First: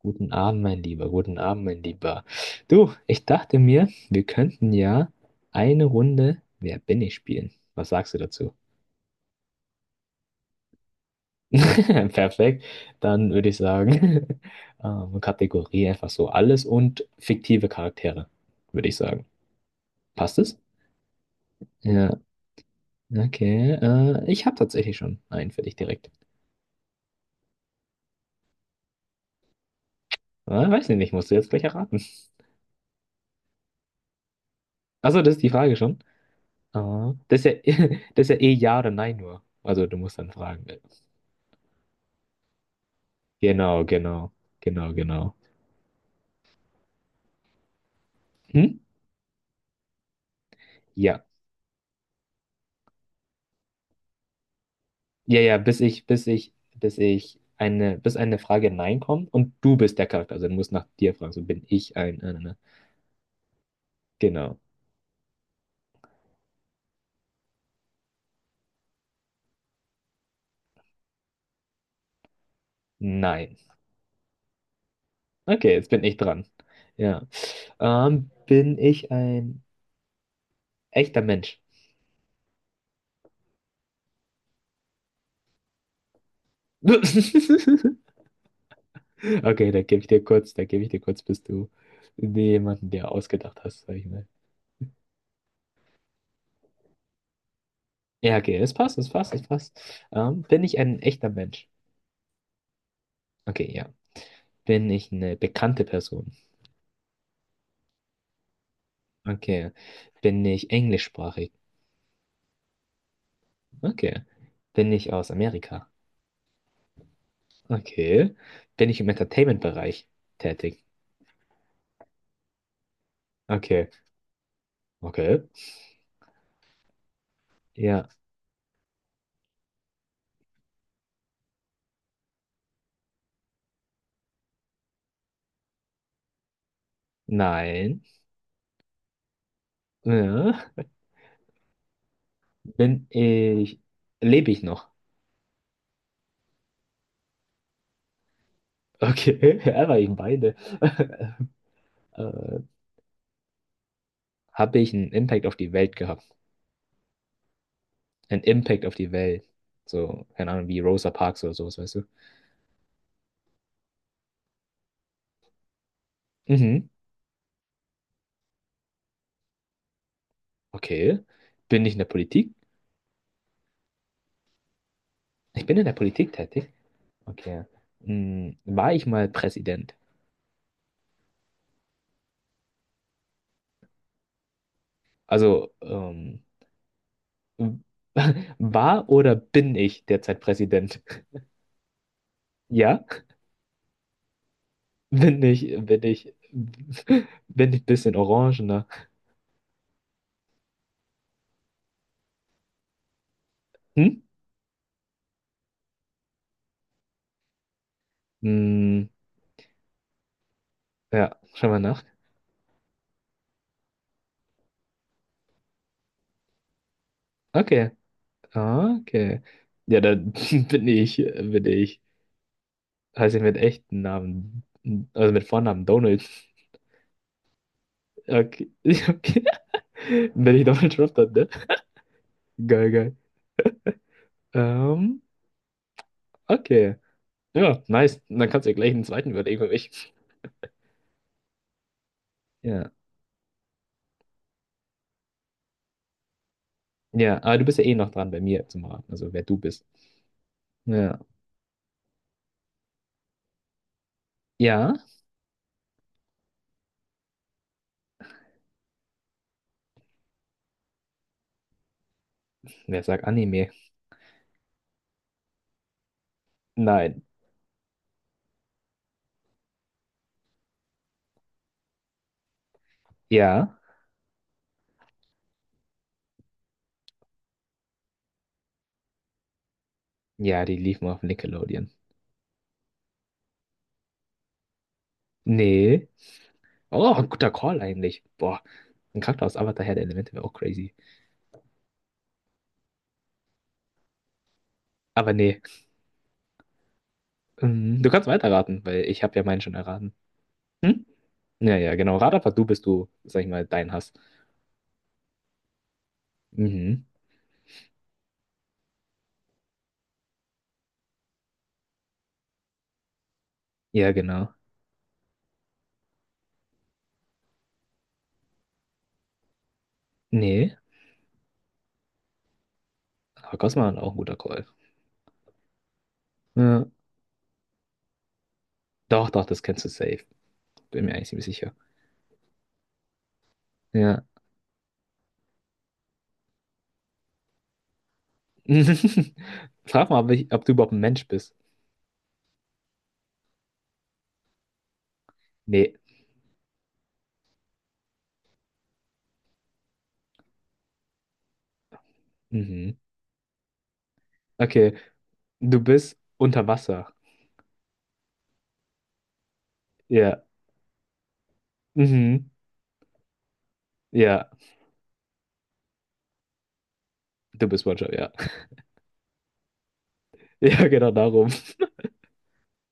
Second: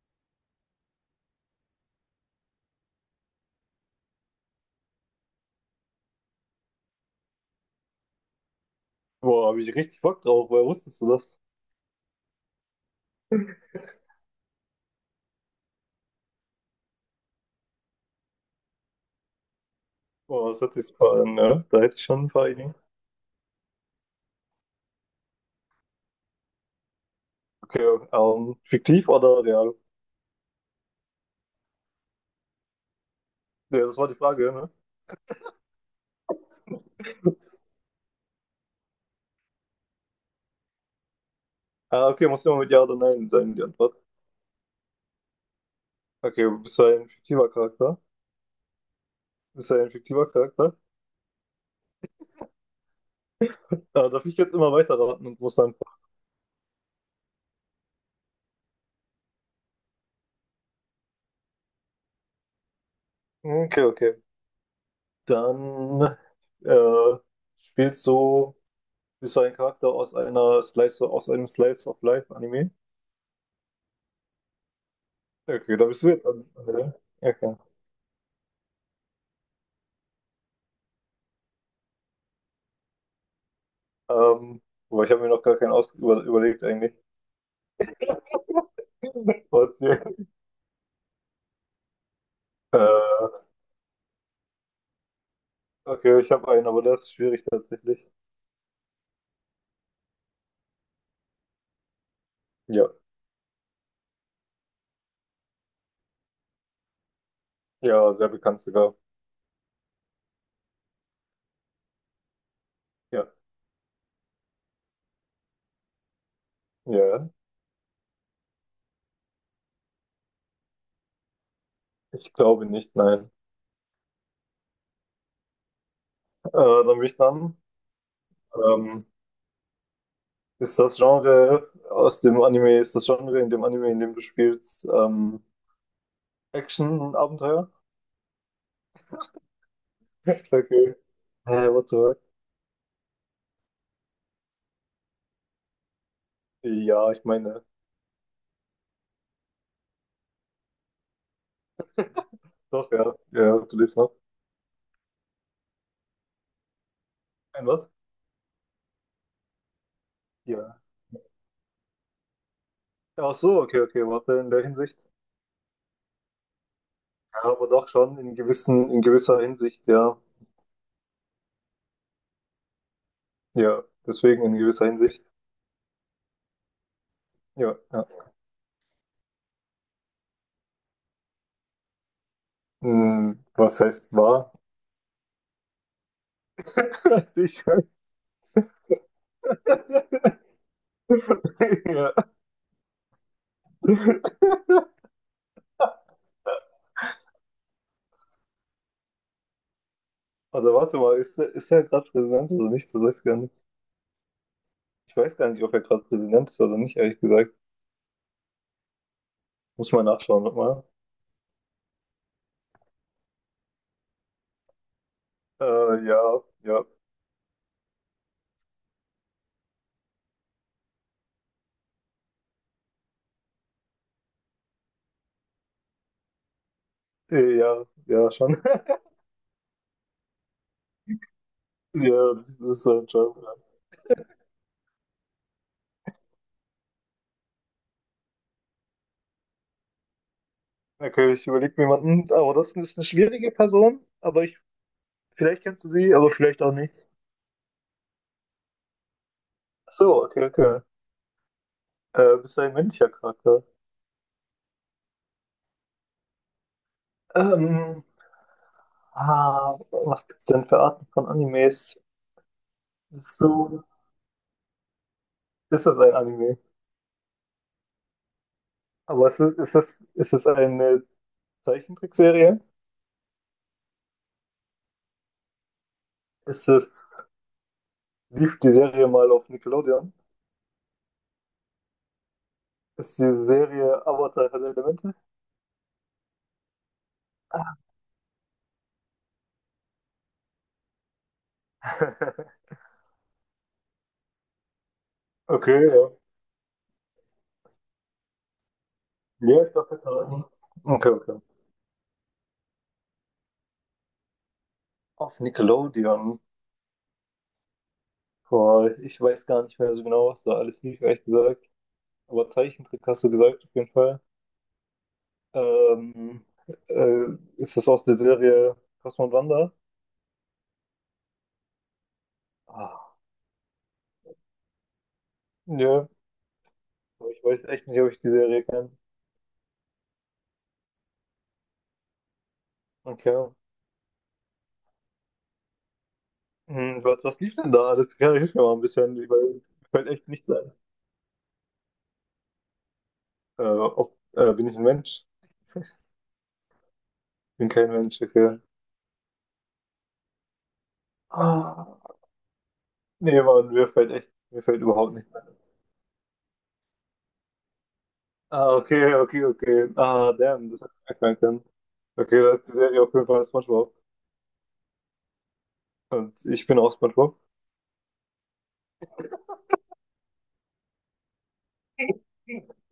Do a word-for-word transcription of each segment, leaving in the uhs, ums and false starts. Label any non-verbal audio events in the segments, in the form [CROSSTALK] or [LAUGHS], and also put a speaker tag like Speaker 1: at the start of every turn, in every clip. Speaker 1: Guten Abend, mein Lieber, guten Abend, mein Lieber. Du, ich dachte mir, wir könnten ja eine Runde Wer bin ich spielen. Was sagst du dazu?
Speaker 2: Boah, habe ich richtig Bock drauf. Woher wusstest du das?
Speaker 1: [LAUGHS] Perfekt. Dann würde ich sagen, [LAUGHS] ähm, Kategorie einfach so alles und fiktive Charaktere, würde ich sagen. Passt
Speaker 2: Boah,
Speaker 1: es?
Speaker 2: das hört sich super an, ne? Da hätte ich
Speaker 1: Ja,
Speaker 2: schon ein paar Ideen.
Speaker 1: okay. Äh, ich habe tatsächlich schon einen für dich direkt.
Speaker 2: Okay, ähm, fiktiv oder real?
Speaker 1: Äh, weiß ich nicht, musst du jetzt gleich erraten.
Speaker 2: Ja, das war die Frage, ne?
Speaker 1: Achso, das ist die Frage schon. Ah, das ist ja, [LAUGHS] das ist ja eh Ja oder Nein nur. Also du musst dann fragen.
Speaker 2: Ah, okay, muss immer mit Ja oder Nein sein, die
Speaker 1: Genau,
Speaker 2: Antwort.
Speaker 1: genau, genau, genau.
Speaker 2: Okay, bist du ein fiktiver Charakter?
Speaker 1: Hm?
Speaker 2: Bist du ein fiktiver Charakter?
Speaker 1: Ja.
Speaker 2: Ah, darf ich jetzt immer weiterraten
Speaker 1: Ja,
Speaker 2: und muss
Speaker 1: ja,
Speaker 2: dann.
Speaker 1: bis ich, bis ich, bis ich eine, bis eine Frage Nein kommt und du bist der Charakter. Also du musst nach dir fragen, so bin ich ein. Äh, ne, ne.
Speaker 2: Okay, okay.
Speaker 1: Genau.
Speaker 2: Dann äh, spielst du, bist du ein Charakter aus einer Slice, aus einem Slice of Life Anime?
Speaker 1: Nein. Okay,
Speaker 2: Okay, da
Speaker 1: jetzt
Speaker 2: bist
Speaker 1: bin
Speaker 2: du
Speaker 1: ich
Speaker 2: jetzt an.
Speaker 1: dran.
Speaker 2: an-
Speaker 1: Ja.
Speaker 2: Okay.
Speaker 1: Ähm, bin ich ein echter Mensch?
Speaker 2: Ähm, aber ich habe mir noch gar keinen aus über überlegt eigentlich.
Speaker 1: [LAUGHS]
Speaker 2: [LAUGHS]
Speaker 1: Okay, da gebe ich dir
Speaker 2: Trotzdem.
Speaker 1: kurz, da gebe ich dir kurz, bis du jemanden dir
Speaker 2: Äh,
Speaker 1: ausgedacht hast, sag ich mal.
Speaker 2: okay, ich habe einen, aber der ist schwierig tatsächlich.
Speaker 1: Ja, okay, es passt, es passt, es passt. Ähm, bin ich ein echter Mensch?
Speaker 2: Ja,
Speaker 1: Okay, ja. Bin ich eine bekannte Person?
Speaker 2: ja, sehr bekannt sogar.
Speaker 1: Okay. Bin ich englischsprachig?
Speaker 2: Ja,
Speaker 1: Okay. Bin ich aus Amerika?
Speaker 2: ja. Ja.
Speaker 1: Okay. Bin ich im Entertainment-Bereich tätig?
Speaker 2: Ich glaube nicht, nein.
Speaker 1: Okay. Okay.
Speaker 2: Äh, dann bin ich dran.
Speaker 1: Ja.
Speaker 2: Ähm, ist das Genre aus dem Anime, ist das Genre in dem Anime, in dem du spielst, ähm, Action-Abenteuer? [LAUGHS]
Speaker 1: Nein. Ja.
Speaker 2: Okay. Hä, what the fuck?
Speaker 1: Bin ich. Lebe ich noch?
Speaker 2: Ja, ich meine,
Speaker 1: Okay. [LAUGHS] Ja, war ich beide. [LAUGHS] äh,
Speaker 2: doch, ja. Ja, du lebst noch.
Speaker 1: Habe ich einen Impact auf die Welt gehabt?
Speaker 2: Ein was?
Speaker 1: Ein Impact auf die Welt. So, keine Ahnung, wie
Speaker 2: Ja.
Speaker 1: Rosa Parks oder sowas, weißt du?
Speaker 2: Ach so, okay, okay, warte, in der Hinsicht.
Speaker 1: Mhm.
Speaker 2: Ja, aber doch schon in gewissen, in gewisser Hinsicht, ja.
Speaker 1: Okay. Bin ich in der Politik?
Speaker 2: Ja, deswegen in gewisser Hinsicht.
Speaker 1: Ich bin in der Politik tätig. Okay.
Speaker 2: Ja, ja.
Speaker 1: Hm, war ich mal Präsident?
Speaker 2: Hm, was heißt wahr?
Speaker 1: Also, ähm,
Speaker 2: [LAUGHS] Weiß Ich-
Speaker 1: w- [LAUGHS] war oder bin ich derzeit Präsident? [LAUGHS]
Speaker 2: ja.
Speaker 1: Ja? Bin ich, bin ich, [LAUGHS] bin ich ein bisschen orangener?
Speaker 2: Oder warte mal, ist der, ist der gerade Präsident oder nicht? Das weiß ich gar nicht.
Speaker 1: Hm?
Speaker 2: Ich weiß gar nicht, ob er gerade Präsident ist oder nicht, ehrlich gesagt.
Speaker 1: Hm,
Speaker 2: Muss mal nachschauen nochmal.
Speaker 1: ja, schau mal nach.
Speaker 2: Äh, ja, ja.
Speaker 1: Okay. Ah, okay. Ja, dann [LAUGHS] bin ich, bin ich, heiße ich mit echten Namen, also mit Vornamen Donald.
Speaker 2: Äh, ja, ja, schon.
Speaker 1: Okay.
Speaker 2: [LAUGHS]
Speaker 1: [LAUGHS] Okay. Bin ich Donald Trump dann, ne?
Speaker 2: Ja, das ist
Speaker 1: Geil,
Speaker 2: so ein
Speaker 1: geil.
Speaker 2: Job. Ja.
Speaker 1: Ähm, okay. Ja, nice. Und dann kannst du ja gleich einen zweiten überlegen für mich.
Speaker 2: Okay, ich überlege mir jemanden, aber das
Speaker 1: Ja.
Speaker 2: ist eine schwierige Person, aber ich, vielleicht kennst du sie, aber vielleicht auch nicht.
Speaker 1: Ja, aber du bist ja eh noch dran bei mir zum Raten, also wer du bist.
Speaker 2: Ach so, okay, okay.
Speaker 1: Ja.
Speaker 2: Äh, bist du ein männlicher Charakter?
Speaker 1: Ja?
Speaker 2: Ähm, ah, was gibt's denn für Arten von Animes?
Speaker 1: Wer sagt Anime?
Speaker 2: So, ist es ein Anime?
Speaker 1: Nein.
Speaker 2: Aber ist es, ist es, ist es eine Zeichentrickserie?
Speaker 1: Ja?
Speaker 2: Ist es, lief die Serie mal auf Nickelodeon?
Speaker 1: Ja, die lief mal auf Nickelodeon.
Speaker 2: Ist die Serie Avatar Herr der Elemente?
Speaker 1: Nee. Oh, ein guter Call eigentlich. Boah, ein Charakter aus Avatar Herr der Elemente wäre auch crazy.
Speaker 2: [LAUGHS]
Speaker 1: Aber nee.
Speaker 2: Okay, ja.
Speaker 1: Ähm, Du kannst weiterraten, weil ich habe ja meinen
Speaker 2: Ja, ich
Speaker 1: schon
Speaker 2: darf jetzt
Speaker 1: erraten.
Speaker 2: raten.
Speaker 1: Hm?
Speaker 2: Okay, okay.
Speaker 1: Ja, ja, genau. Rat einfach du, bis du, sag ich mal, deinen hast.
Speaker 2: Auf Nickelodeon.
Speaker 1: Mhm.
Speaker 2: Boah, ich weiß gar nicht mehr so genau, was da alles lief, ehrlich gesagt. Aber Zeichentrick hast du gesagt, auf jeden
Speaker 1: Ja,
Speaker 2: Fall.
Speaker 1: genau.
Speaker 2: Ähm, äh, ist das aus der Serie Cosmo und Wanda?
Speaker 1: Nee.
Speaker 2: Ah,
Speaker 1: Aber Cosma war auch ein guter Call.
Speaker 2: nö.
Speaker 1: Ja.
Speaker 2: Aber ich weiß echt nicht, ob ich die Serie kenne.
Speaker 1: Doch, doch, das kennst du safe. Bin mir eigentlich ziemlich sicher.
Speaker 2: Okay.
Speaker 1: Ja.
Speaker 2: Hm, was, was lief denn da? Das kann ich mir mal ein bisschen,
Speaker 1: [LAUGHS]
Speaker 2: weil mir fällt
Speaker 1: Frag mal,
Speaker 2: echt
Speaker 1: ob,
Speaker 2: nicht
Speaker 1: ich, ob du
Speaker 2: sein.
Speaker 1: überhaupt ein Mensch bist.
Speaker 2: Äh, ob, äh, bin ich ein Mensch?
Speaker 1: Nee.
Speaker 2: Bin kein Mensch, okay. Ah,
Speaker 1: Mhm.
Speaker 2: nee, Mann, mir fällt echt, mir fällt
Speaker 1: Okay.
Speaker 2: überhaupt nicht ein.
Speaker 1: Du bist unter Wasser.
Speaker 2: Ah, okay, okay, okay. Ah,
Speaker 1: Ja.
Speaker 2: damn, das hätte ich merken können. Okay,
Speaker 1: Mhm.
Speaker 2: da ist die Serie auf jeden Fall SpongeBob.
Speaker 1: Ja.
Speaker 2: Und ich bin auch SpongeBob.
Speaker 1: Du bist SpongeBob, ja. [LAUGHS] Ja, genau darum.
Speaker 2: [LAUGHS]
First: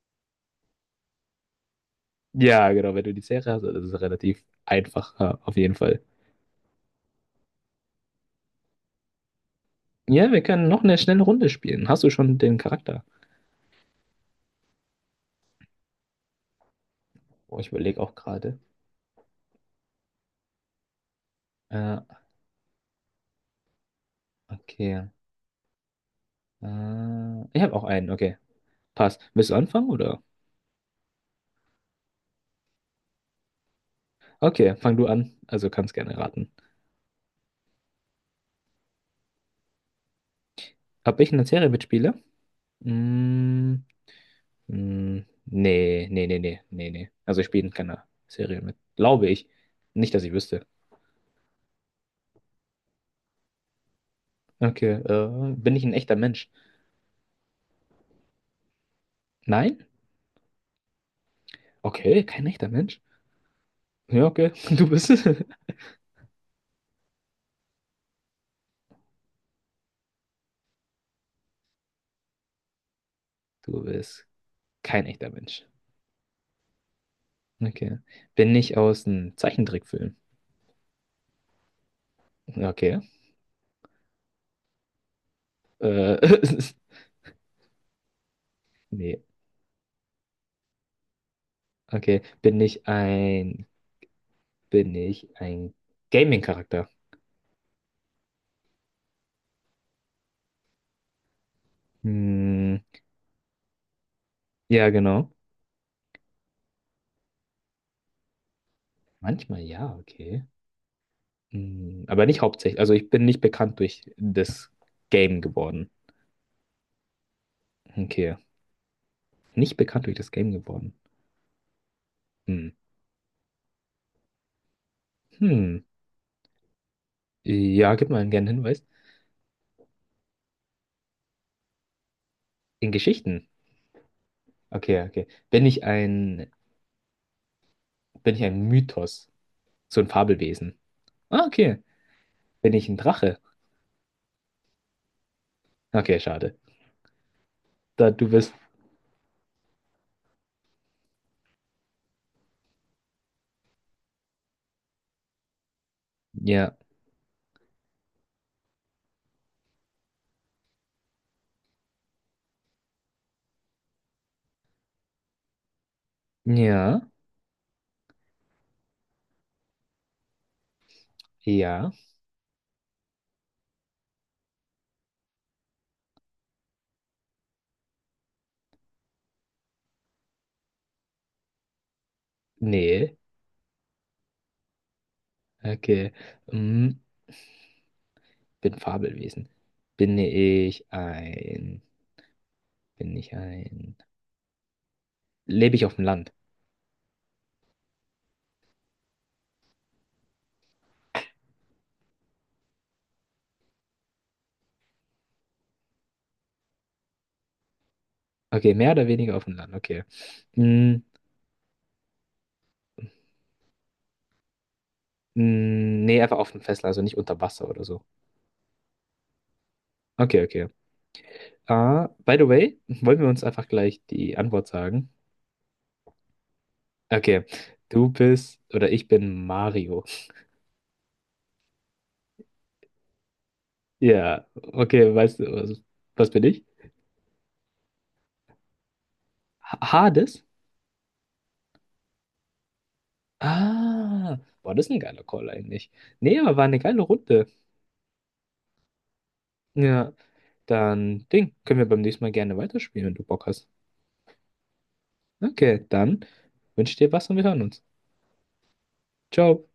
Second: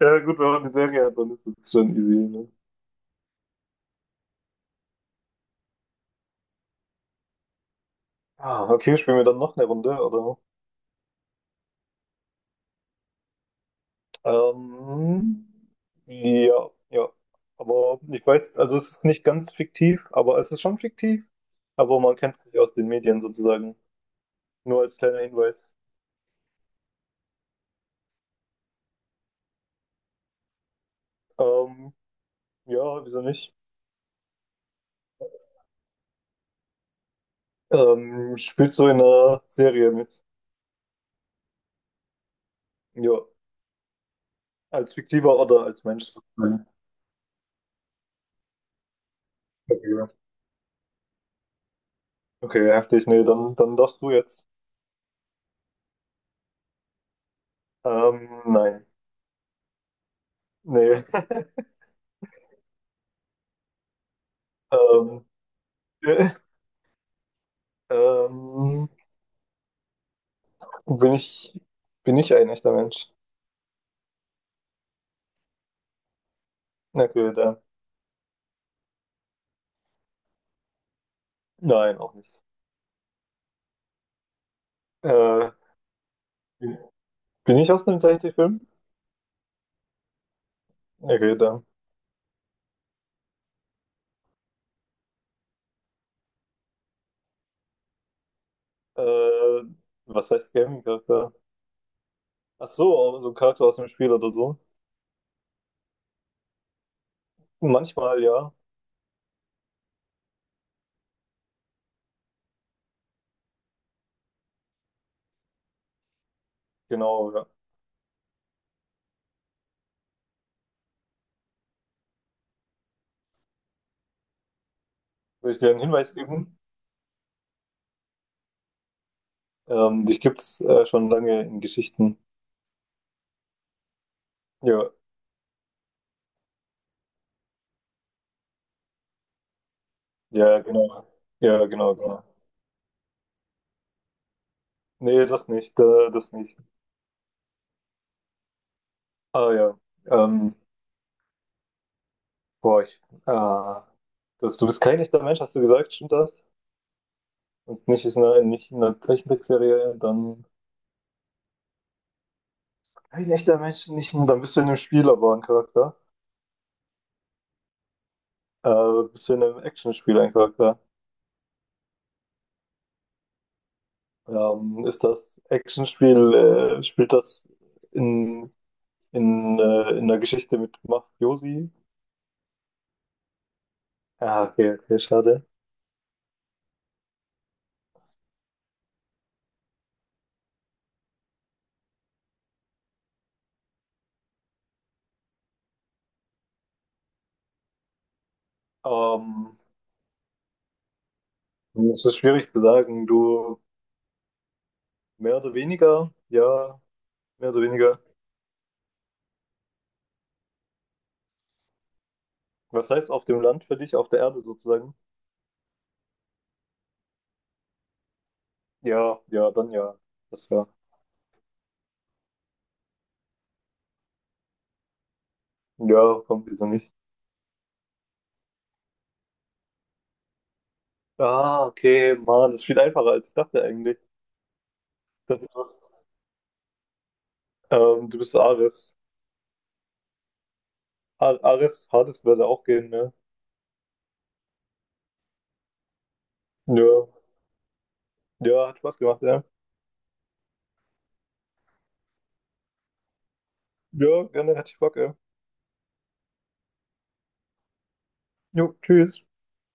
Speaker 2: Ja, gut, wenn man eine Serie hat, dann ist es schon easy, ne?
Speaker 1: Ja, genau. Wenn du die Serie hast, dann ist es relativ einfach, ja, auf jeden Fall.
Speaker 2: Ah, okay, spielen wir dann noch eine Runde,
Speaker 1: Ja,
Speaker 2: oder?
Speaker 1: wir können noch eine schnelle Runde spielen. Hast du schon den Charakter?
Speaker 2: Ähm, ja, ja.
Speaker 1: Oh, ich überlege
Speaker 2: Aber
Speaker 1: auch
Speaker 2: ich weiß,
Speaker 1: gerade.
Speaker 2: also es ist nicht ganz fiktiv, aber es ist schon fiktiv.
Speaker 1: Äh,
Speaker 2: Aber man kennt es nicht aus den Medien sozusagen. Nur als
Speaker 1: okay.
Speaker 2: kleiner Hinweis.
Speaker 1: Äh, ich habe auch einen, okay. Passt. Willst du anfangen oder?
Speaker 2: Ähm, ja, wieso nicht?
Speaker 1: Okay, fang du an. Also kannst gerne raten.
Speaker 2: Ähm, spielst du in einer Serie mit?
Speaker 1: Ob ich in der Serie mitspiele?
Speaker 2: Ja,
Speaker 1: Mm,
Speaker 2: als
Speaker 1: mm,
Speaker 2: fiktiver oder als Mensch
Speaker 1: nee, nee, nee, nee,
Speaker 2: sozusagen.
Speaker 1: nee, nee. Also ich spiele in keiner Serie mit. Glaube ich.
Speaker 2: Okay,
Speaker 1: Nicht, dass ich wüsste.
Speaker 2: okay, heftig. Nee, dann, dann darfst du jetzt.
Speaker 1: Okay, äh, bin ich ein echter Mensch?
Speaker 2: Ähm, nein.
Speaker 1: Nein?
Speaker 2: Nee. [LAUGHS]
Speaker 1: Okay, kein echter Mensch. Ja, okay, [LAUGHS] du bist es.
Speaker 2: Ähm, [LAUGHS] ähm, Bin ich, bin ich ein echter Mensch?
Speaker 1: Du bist kein echter Mensch.
Speaker 2: Na gut, äh,
Speaker 1: Okay. Bin ich aus einem Zeichentrickfilm?
Speaker 2: nein, auch nicht.
Speaker 1: Okay.
Speaker 2: Äh,
Speaker 1: Äh, [LAUGHS]
Speaker 2: bin ich aus einem Zeichentrickfilm?
Speaker 1: Nee.
Speaker 2: Na gut, äh,
Speaker 1: Okay. Bin ich ein... Bin ich ein Gaming-Charakter?
Speaker 2: äh, was heißt Gaming-Charakter? Ach
Speaker 1: Hm,
Speaker 2: so, so ein Charakter aus dem Spiel oder so.
Speaker 1: ja, genau.
Speaker 2: Manchmal, ja.
Speaker 1: Manchmal ja, okay. Hm, aber nicht hauptsächlich. Also ich bin nicht bekannt durch das Game geworden.
Speaker 2: Genau, ja.
Speaker 1: Okay. Nicht bekannt durch das Game geworden. Hm.
Speaker 2: Soll ich dir
Speaker 1: Hm.
Speaker 2: einen Hinweis geben?
Speaker 1: Ja, gib mal einen gerne Hinweis.
Speaker 2: Ähm, dich gibt's äh, schon lange in Geschichten.
Speaker 1: In Geschichten.
Speaker 2: Ja,
Speaker 1: Okay, okay. Bin ich ein, bin ich ein Mythos? So ein
Speaker 2: ja,
Speaker 1: Fabelwesen.
Speaker 2: genau.
Speaker 1: Ah,
Speaker 2: Ja,
Speaker 1: okay.
Speaker 2: genau, genau.
Speaker 1: Bin ich ein Drache?
Speaker 2: Nee, das nicht, äh,
Speaker 1: Okay,
Speaker 2: das nicht.
Speaker 1: schade. Da du bist.
Speaker 2: Ah ja, ähm, boah, ich, ah, das, du bist kein echter Mensch, hast du gesagt, stimmt das?
Speaker 1: Ja.
Speaker 2: Und nicht ist eine, nicht eine Zeichentrickserie, dann ein echter Mensch, nicht, ein- dann bist du in einem Spiel aber ein Charakter.
Speaker 1: Ja.
Speaker 2: Äh, bist du in einem Actionspiel ein Charakter.
Speaker 1: Ja.
Speaker 2: Ähm, ist das Actionspiel, äh, spielt das in, in, äh, in der Geschichte mit Mafiosi?
Speaker 1: Nee.
Speaker 2: Ah, okay, okay, schade.
Speaker 1: Okay. Hm. Bin Fabelwesen. Bin ich ein. Bin ich ein. Lebe ich auf dem Land?
Speaker 2: Ähm, es ist schwierig zu sagen. Du mehr oder weniger, ja, mehr oder weniger.
Speaker 1: Okay, mehr oder weniger auf dem Land, okay. Mm,
Speaker 2: Was heißt auf dem Land für dich, auf der Erde sozusagen?
Speaker 1: mm, nee, einfach auf dem Festland, also nicht unter Wasser oder so.
Speaker 2: Ja, ja, dann ja.
Speaker 1: Okay,
Speaker 2: Das
Speaker 1: okay.
Speaker 2: war.
Speaker 1: Ah, by the way, [LAUGHS] wollen wir uns einfach gleich die Antwort sagen?
Speaker 2: Ja, komm, wieso nicht?
Speaker 1: Okay, du bist oder ich bin Mario.
Speaker 2: Ah, okay, Mann, das ist viel einfacher, als ich dachte eigentlich.
Speaker 1: Ja, okay, weißt
Speaker 2: Das
Speaker 1: du,
Speaker 2: ist was.
Speaker 1: was, was bin ich?
Speaker 2: Ähm, du bist Ares.
Speaker 1: Ha- Hades?
Speaker 2: Ar Ares, Hades würde auch gehen, ne?
Speaker 1: Ah, boah, das ist ein geiler Call eigentlich. Nee, aber war eine
Speaker 2: Ja.
Speaker 1: geile Runde.
Speaker 2: Ja, hat Spaß gemacht, ja.
Speaker 1: Ja, dann Ding, können wir beim nächsten Mal gerne weiterspielen, wenn du Bock hast.
Speaker 2: Ja, gerne, hätte ich Bock, ja.
Speaker 1: Okay, dann wünsche ich dir was und wir hören uns.
Speaker 2: Jo, tschüss.
Speaker 1: Ciao.